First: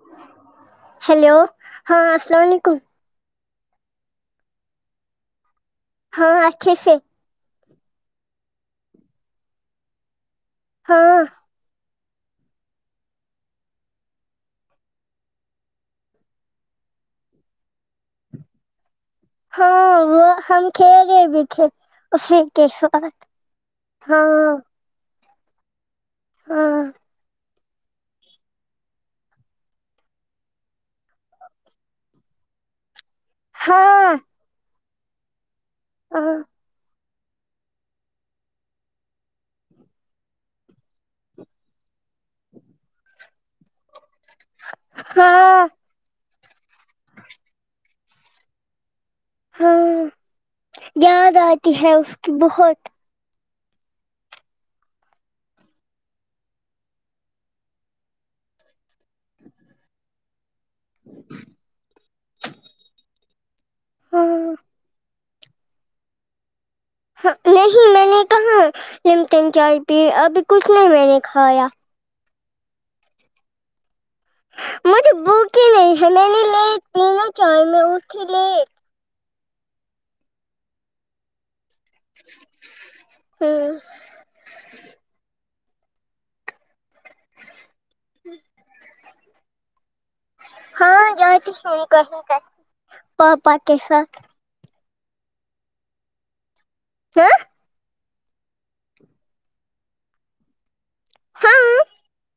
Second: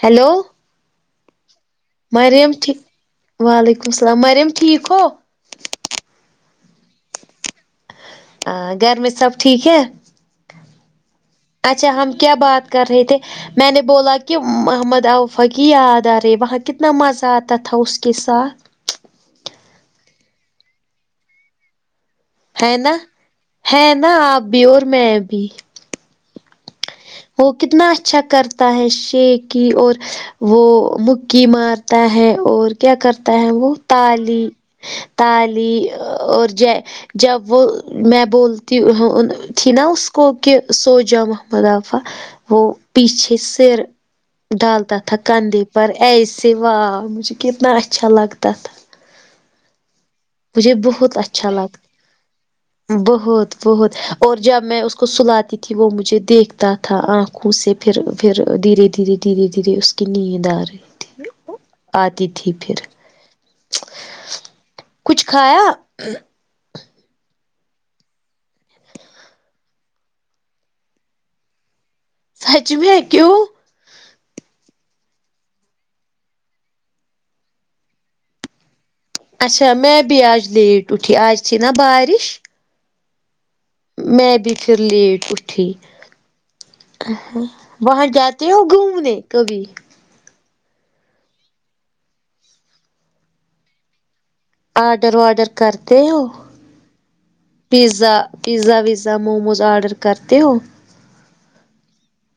hello hello ہاں السلام مریم ٹھ علیکم وعلیکم السلام مریم ٹھیک ہو ہاں اچھے سے ا گھر میں سب ٹھیک ہے ہاں اچھا ہم کیا بات کر رہے تھے میں نے بولا کہ محمد اوفا کی یاد آ رہی ہے وہاں کتنا مزہ آتا تھا اس کے ساتھ ہاں ہاں ہم کھیل رہے بھی تھے اسی کے ہے نا ساتھ ہے نا آپ ہاں بھی اور میں بھی ہاں وہ کتنا اچھا کرتا ہے شے کی اور وہ مکی مارتا ہے اور کیا کرتا ہے وہ ہاں تالی تالی ہاں اور ج جب وہ میں بولتی ہوں نہ تھی نا اس کو کہ سوجا ؤ وہاں مادافع وہ پیچھے سر ڈالتا تھا تھا کنددھے ہاں پر ایسے سوا مجھے کتنا اچھا لگتا تھا ہاں بہت یاد اچھا آتی لگت ہے اس کی بہت بہت بہت اور جب میں اس کو سلاتی تھی وہ مجھے دیکھتا تھا آنکھوں سے پھر پھر دھیرے دھیرے دھیرے دھیرے اس کی نیند آ رہی آتی تھی پھر آ ہوں کچھ کھایا ہان نہیں میں نے کہاں لمٹن چائے پی ابھی کچھ نہیں میں نے کھایا سچ میں کیوں مجھے بھوک ہی نہیں ہے میں نے لیٹ پی نا چائے میں اٹھی لیٹ اچھا میں بھی آج لیٹ اٹھی آج تھی نہ بارش ہوں میں بھی پھر لیٹ اٹھی آ ہاں وہاں جاتے ہو گھومنے کبھی ہاں جاتے ہم کہیں کہیں پاپا کےساتھ آرڈر واڈر کرتے ہو ہاں پیزا پیزا ویزا موموز آرڈر کرتے ہو ہاں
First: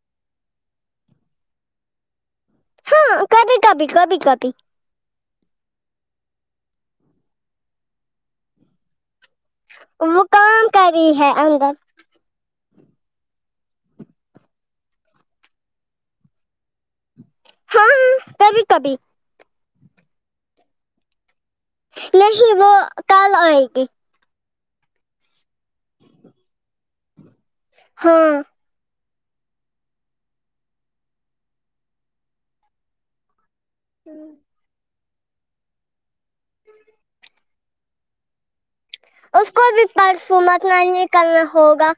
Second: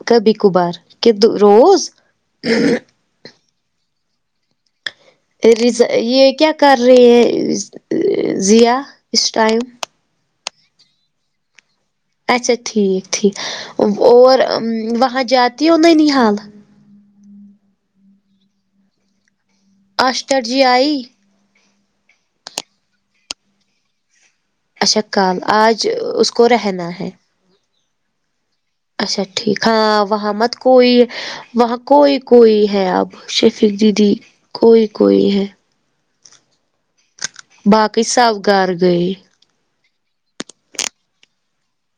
کبھی کبھار کے روز ہاں کبھی کبھی کبھی کبھی رضا یہ کیا کر رہے ہیں ضیا اس ٹائم وو کام کری ہے اندر اچھا ٹھیک ٹھیک اور وہاں جاتی ہو ننہال ہاں کبھی کبھی آشٹر جی آئی نہیں وہ کل آے گی اچھا کل آج اس کو رہنا ہے ہاں اچھا ٹھیک ہاں وہاں مت کوئی وہاں کوئی کوئی ہے اب شفق دی دی کوئی کوئی ہے باقی سب گھر گئے اس کو بھی پرسوں مت نہیں کرنا ہوگا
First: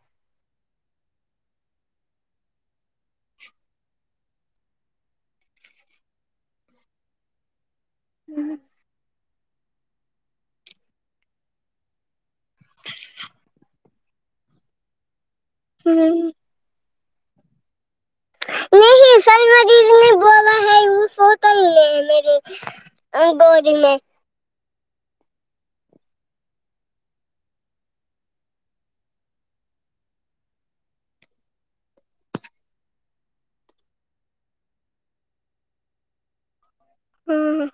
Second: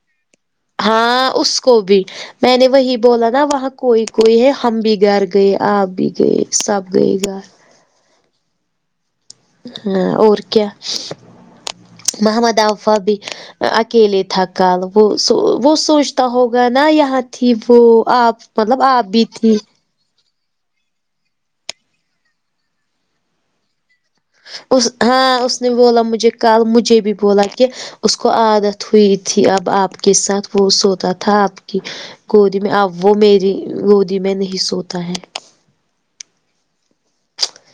ہاں اس کو بھی میں نے وہی بولا نا وہاں کوئی کوئی ہے ہم بھی گھر گئے آپ بھی گئے سب گئے گھر ہوں ہاں اور کیا محمد افا بھی اکیلے تھا کل وہ سو وہ سوچتا ہوگا نا یہاں تھی وہ آپ مطلب آپ بھی تھی اس نے بولا ہے وہ سوتا ہی نہیں میرے گود میں اس ہاں اس نے بولا مجھے کل مجھے بھی بولا کہ اس کو عادت ہوئی تھی اب آپ کے ساتھ وہ سوتا تھا آپ کی گودی میں اب وہ میری گودی میں نہیں سوتا ہے ہوں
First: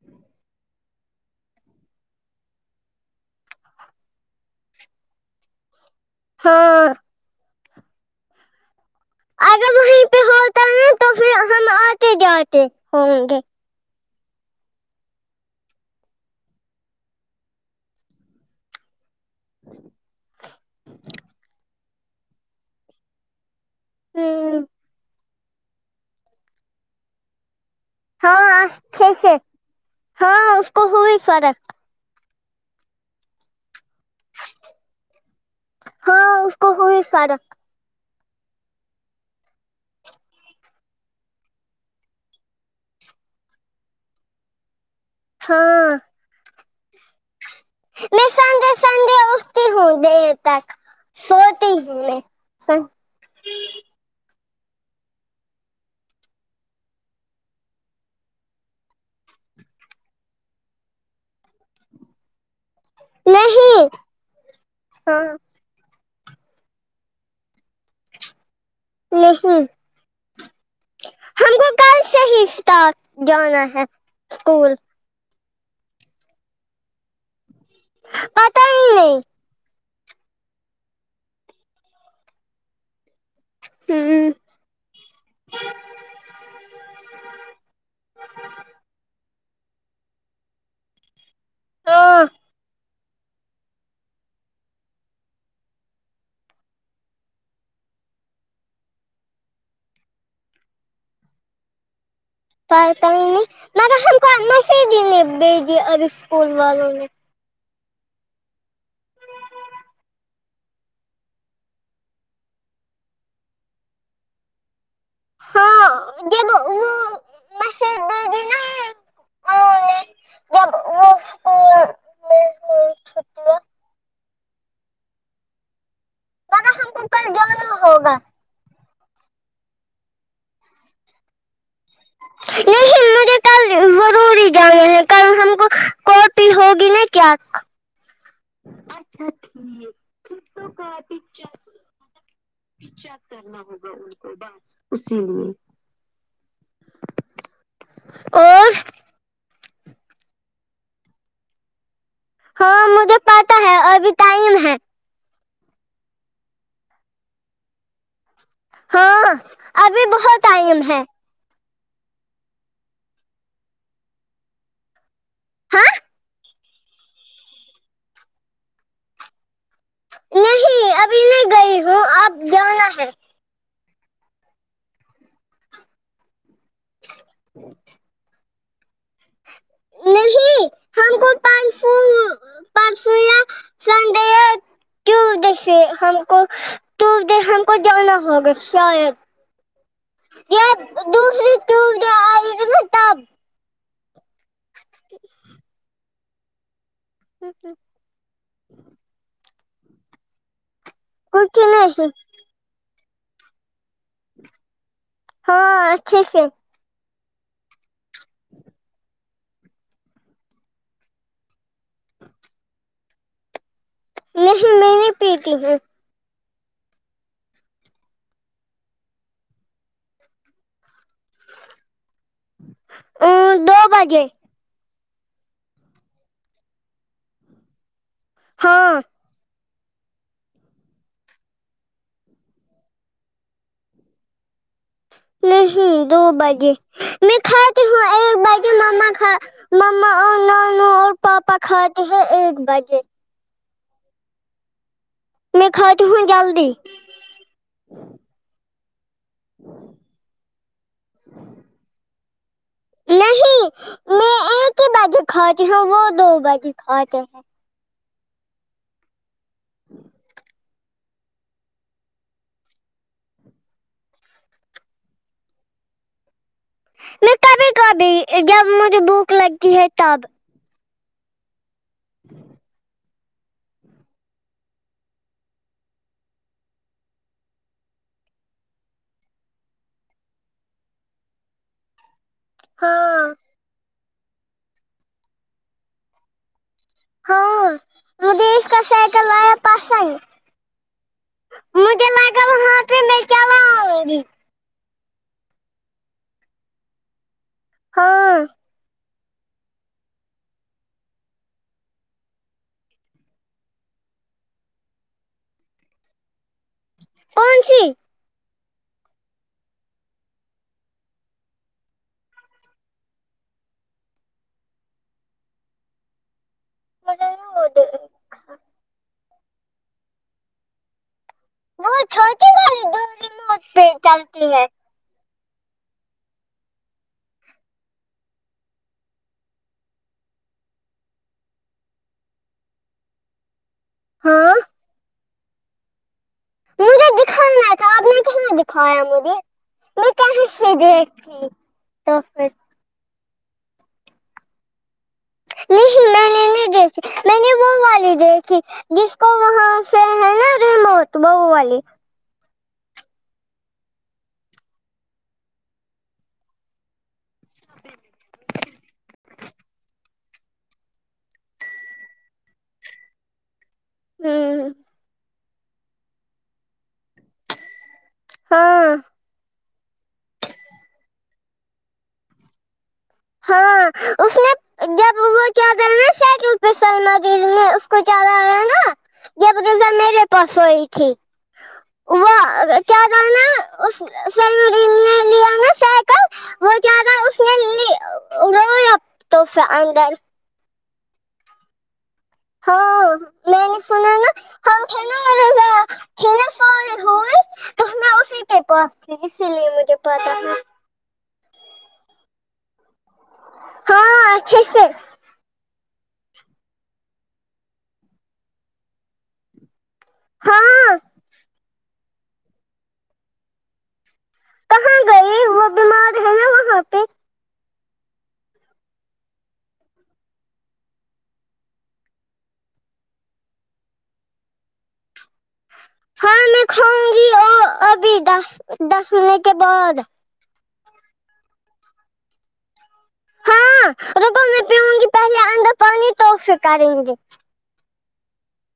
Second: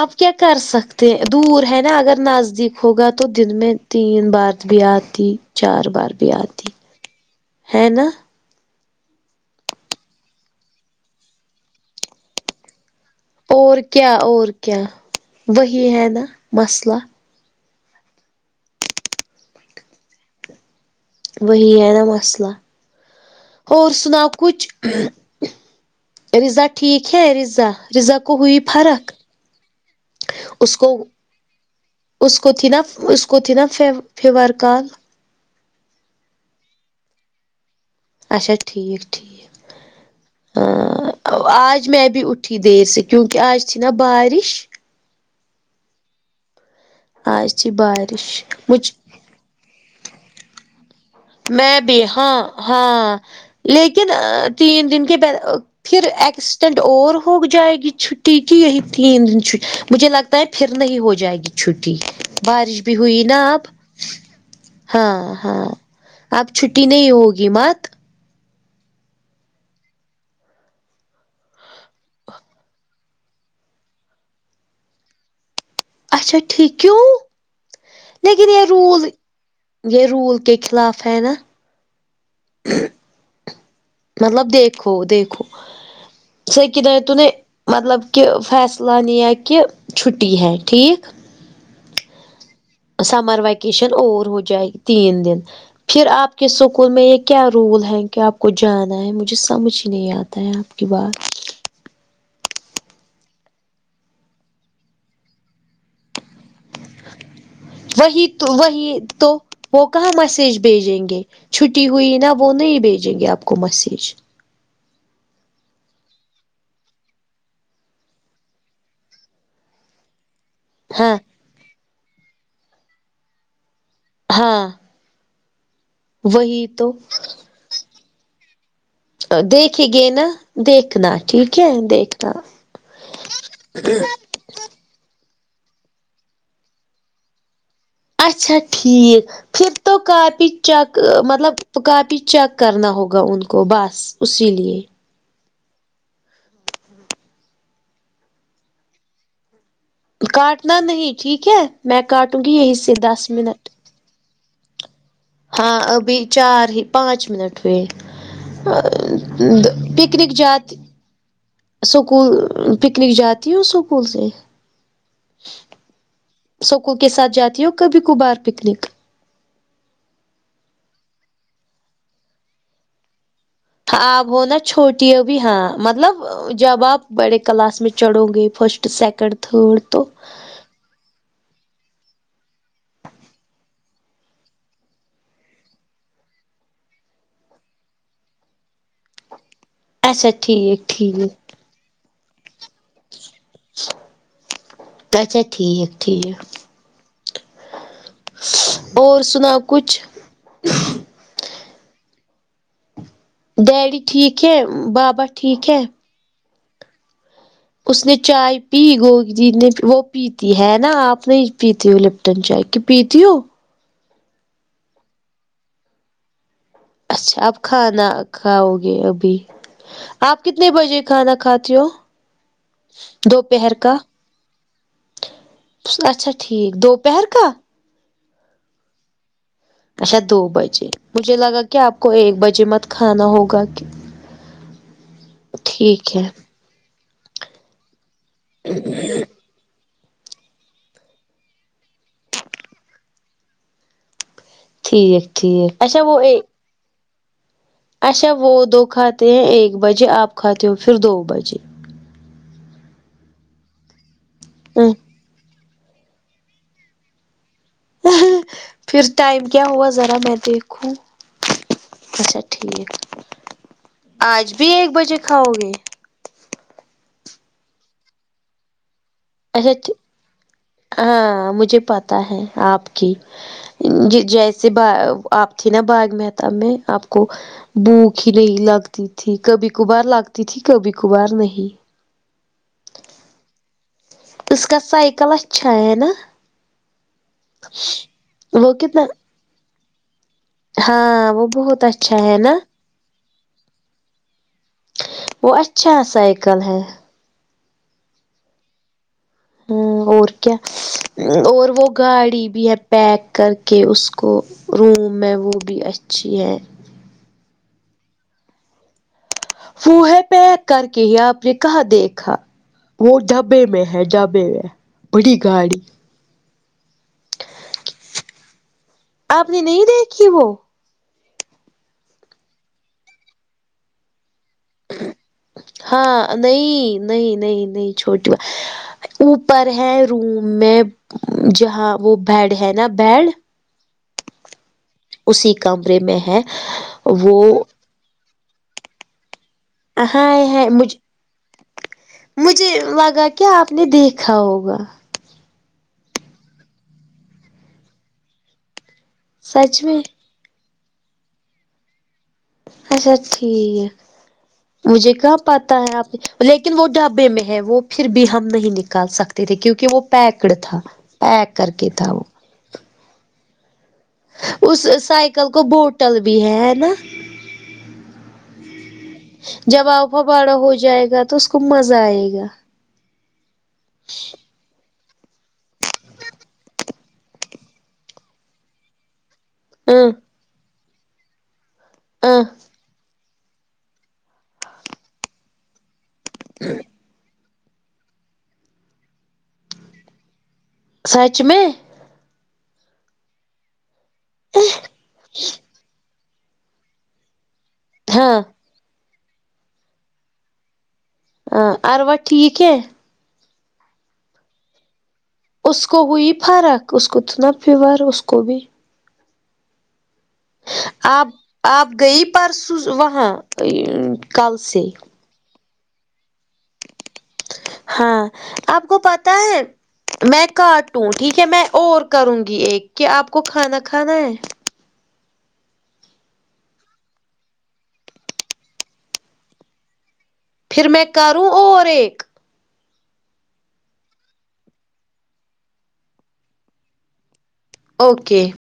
آپ کیا کر سکتے ہیں دور ہے نا اگر نزدیک ہوگا تو دن میں تین بار بھی آتی چار بار بھی آتی ہاں ہے نا اگر وہیں پہ ہوتا ہے نا تو پھر ہم آتے جاتے ہوں گے اور کیا اور کیا وہی ہے نا مسلہ [inaudible] وہی ہے نا مسئلہ اور سناؤ کچھ رضا ٹھیک ہے رضا رضا کو ہاں ہوئی فرق اچھے سے ہاں اس کو ہوئی فرق اس کو تھی نا اس کو تھی نا فیور کل ہاں اس کو ہوئ فرق اچھا ٹھیک ٹھیک آ آج میں بھی اٹھی دیر سے کیونکہ آج تھی نا بارش ہاں آج تھی بارش میں سنڈے مج سنڈے اٹھتی ہوں دیر تک سوتی میں بھی ہوں ہاں سن... ہاں لیکن تین دن کے ب پھر ایکسیڈینٹ اور ہو جائے گی چھٹی کی یہی تین دن چھ مجھے لگ تا ہے پھر نہیں ہو جائے گی چھٹی بارش بھی ہوئی نا اب نہیں ہاں ہاں اب چھٹی نہیں ہوگی مات نہیں ہم کو کل سے ہی اسٹا رٹ جانا ہے اسکول اچھا ٹھیک کیوں لیکن پتہ یہ ہی رول نہیں یہ رول کے خلاف ہے نا [unintelligible] ہم، مطلب دیکھو دیکھو صحیح کیا توں نے مطلب کہ فیصلہ نیا یا کیوں چھٹی ہے ٹھیک اں سمر وکیشن اور ہو جائے تین دن پھر آپ کے سکول میں یہ کیا رول ہیں کہ آپ کو جانا ہے مجھے سمجھ ہی نہیں آتا ہے آپ کے بعد کیا کرینگے مگر ہم کو میسج ہی نہیں بھیجی اب سکول والوں نے وہی تو وہی تو وہ کہاں میسج بھیجیں گے چھٹی ہوئی نا وہ نہیں بھیجیں گے آپ کو مسیج ہاں دیکھو وہ مسیج بھے جب ہاں اوس ہاں وہی مگر ہم تو کو کل جانا ہوگا دیکھے گے نا دیکھنا ٹھیک ہے دے نہیں مجھے کل ضرور ی جانا ہے کل ہم کو کو پی ہوگی نہ کیا ک اچھا ٹھیک پھر تو کاپی چیک مطلب کاپی چیک کرنا ہوگا ان کو بس اسی لیے ہوں اور کاٹنا نہیں ٹھیک ہے میں کاٹوں گی یہیں ہاں سے مجھے دس پتا منٹ ہے ابھی ٹائم ہے ہاں ابھی چار ہی پانچ منٹ ٹھیک آ ہاں د ابھی پکنک بہت جات ٹائم ہے سکول پکنک جاتی ہو سکول سے ہاں اسکول کے ساتھ جاتی ہوں کبھی کبار پکنک نہیں ابھی نہیں گئی ہوں اب جانا ہے ہاں آپ ہونا چھوٹی ابھی ہاں مطلب جب آپ بڑے کلاس میں چڑھو گے فسٹ سیکنڈ تھرڈ تو نہیں ہم کو ٹنگ فل پرسوں یا سنڈے یا تویسڈے سے ہم کو ٹویسڈے ہم کو جانا ہوگا شاید اچھا یا ٹھیک ٹھیک دوسری ٹیوزڈے آئے گی نا تب اچھا ٹھیک ٹھیک اور سناؤ کچھ کچھ نہیں ڈیڈی ٹھیک ہے بابا ٹھیک ہاں ہے اچھے سے اس نے چائے پی گوگ جی نے وہ پیتی ہے نا آپ نے پیتی وہ تم چائے کی پیتی ہو نہیں میں نہیں پیتی ہو اچھا اب کھانا کھاؤ گے ابھی آپ کتنے بجے کھانا کھاتے ہو ہوں دوپہر دو کا بجے اچھا ٹھیک دوپہر کا ہاں اچھا دو بجے مجھے لگا کہ آپ کو ایک بجے مت کھانا ہوگا کہ نہیں دو ہے بجے میں کھاتی ہوں ایک بجے مما کھ مما اور نانو اور پاپا کھاتے ہیں ایک بجے ٹھیک ٹھیک اچھا وہ اے ڈی اچھا وہ دو کھاتے ہیں ایک بجے آپ کھاتے ہو پھر دو بجے نہیں ہ کھاتے ہیں وہ دو بجے کھاتے ہیں نہیں پھر ٹائم کیا ہوا ذرا میں دیکھوں اچھا ٹھیک آج بھی ایک بجے کھاؤ گے میں کبھی کبھی جب مجھے بک اچھا ٹھیک ہاں مجھے پتا ہے آپ کی جیسے با آپ تھی نا باغ محتاب میں آپ کو بھوک ہی نہیں لگتی تھی کبھی کبھار لگتی تھی کبھی کبھار نہیں ہاں اس کا سائیکل اچھا ہے نا ہاں مجھے اس وہ کا کتنا سائیکل آیا پسند ہاں وہ بہت مجھے اچھا ہے لگا نا وہاں پہ میں چلاؤں گی وہ اچھا سائیکل ہے ہاں ہمم اور کیا اور وہ گاڑی بھی ہے پیک کر کے اس کو او میں وہ بھی اچھی ہے کونسی وہ ہے پیک کر کے آپ نے کہاں دیکھا وہ ڈبہ میں ہے ڈبہ میں بڑی گاڑی م ہوڈ [unintelligible] آپ نے نہیں دیکھی وہ وہ چھوٹی والی بم بم پے چلتی ہے ہاں نہیں نہیں نہیں نہیں چھوٹی اوپر ہے روم میں جہاں وہ بیڈ ہے نا بیڈ ہاں اسی کمرے میں ہے وہ کب نے کہاں دکھایا مجھے میں ہاے کہاں ہاے سے مھ دیکھی تو پھر مجھے لگا کہ کیا آپ نے دیکھا ہوگا نہیں میں نے نہیں دیکھی میں نے وہ والی دیکھی جس کو وہاں سچ میں سے ہے نا ریموٹ وہ والے اچھا ٹھیک مجھے کہاں پتہ ہے آپ لیکن وہ ڈھبے میں ہے وہ پھر بھی ہم نہیں نکال سکتے تھے کیونکہ وہ پیکڈ تھا پیک کر کے تھا ہوں اس سائیکل کو بوٹل بھی ہے ہے نا ہاں جب آپکا باڑا ہو جائے گا تو اس کو مزہ آئے گا ہاں اس نے جب وہ کیا د تو وہ دل میں اس کو چیا ہے نا ج [unintelligible] ہمم پسئی کی وہ ہاں چار لانا [unintelligible] اس ساتی ہ اسمیں نہیں روب توفدر سچ میں ہاں میں نے سنا اھ ہ تیرا سال ہوے تو ہمارا ہاں پاس اسی لیے مجھے پتاہ تھا ہاں اروا ٹھیک ہے ہاں اچھا سے اس کو ہوئی فرق اس کو تو اتنا فیور ہے اس کو بھی ہاں آپ آپ گئی پرسوں وہاں کل سے نہیں وہ بیمار ہے نا وہاں پہ ہاں آپ کو پتا ہے میں کاٹوں ٹھیک ہے میں اور کروں گی ایک کیا آپ کو کھانا کھانا ہے کھانا کھاؤں گی اور ابھی دس دس منٹ کے بعد پھر میں کروں اور ایک ربا میں پیؤں گی پہلے اندر پانی تو پھر کرے گے اوکے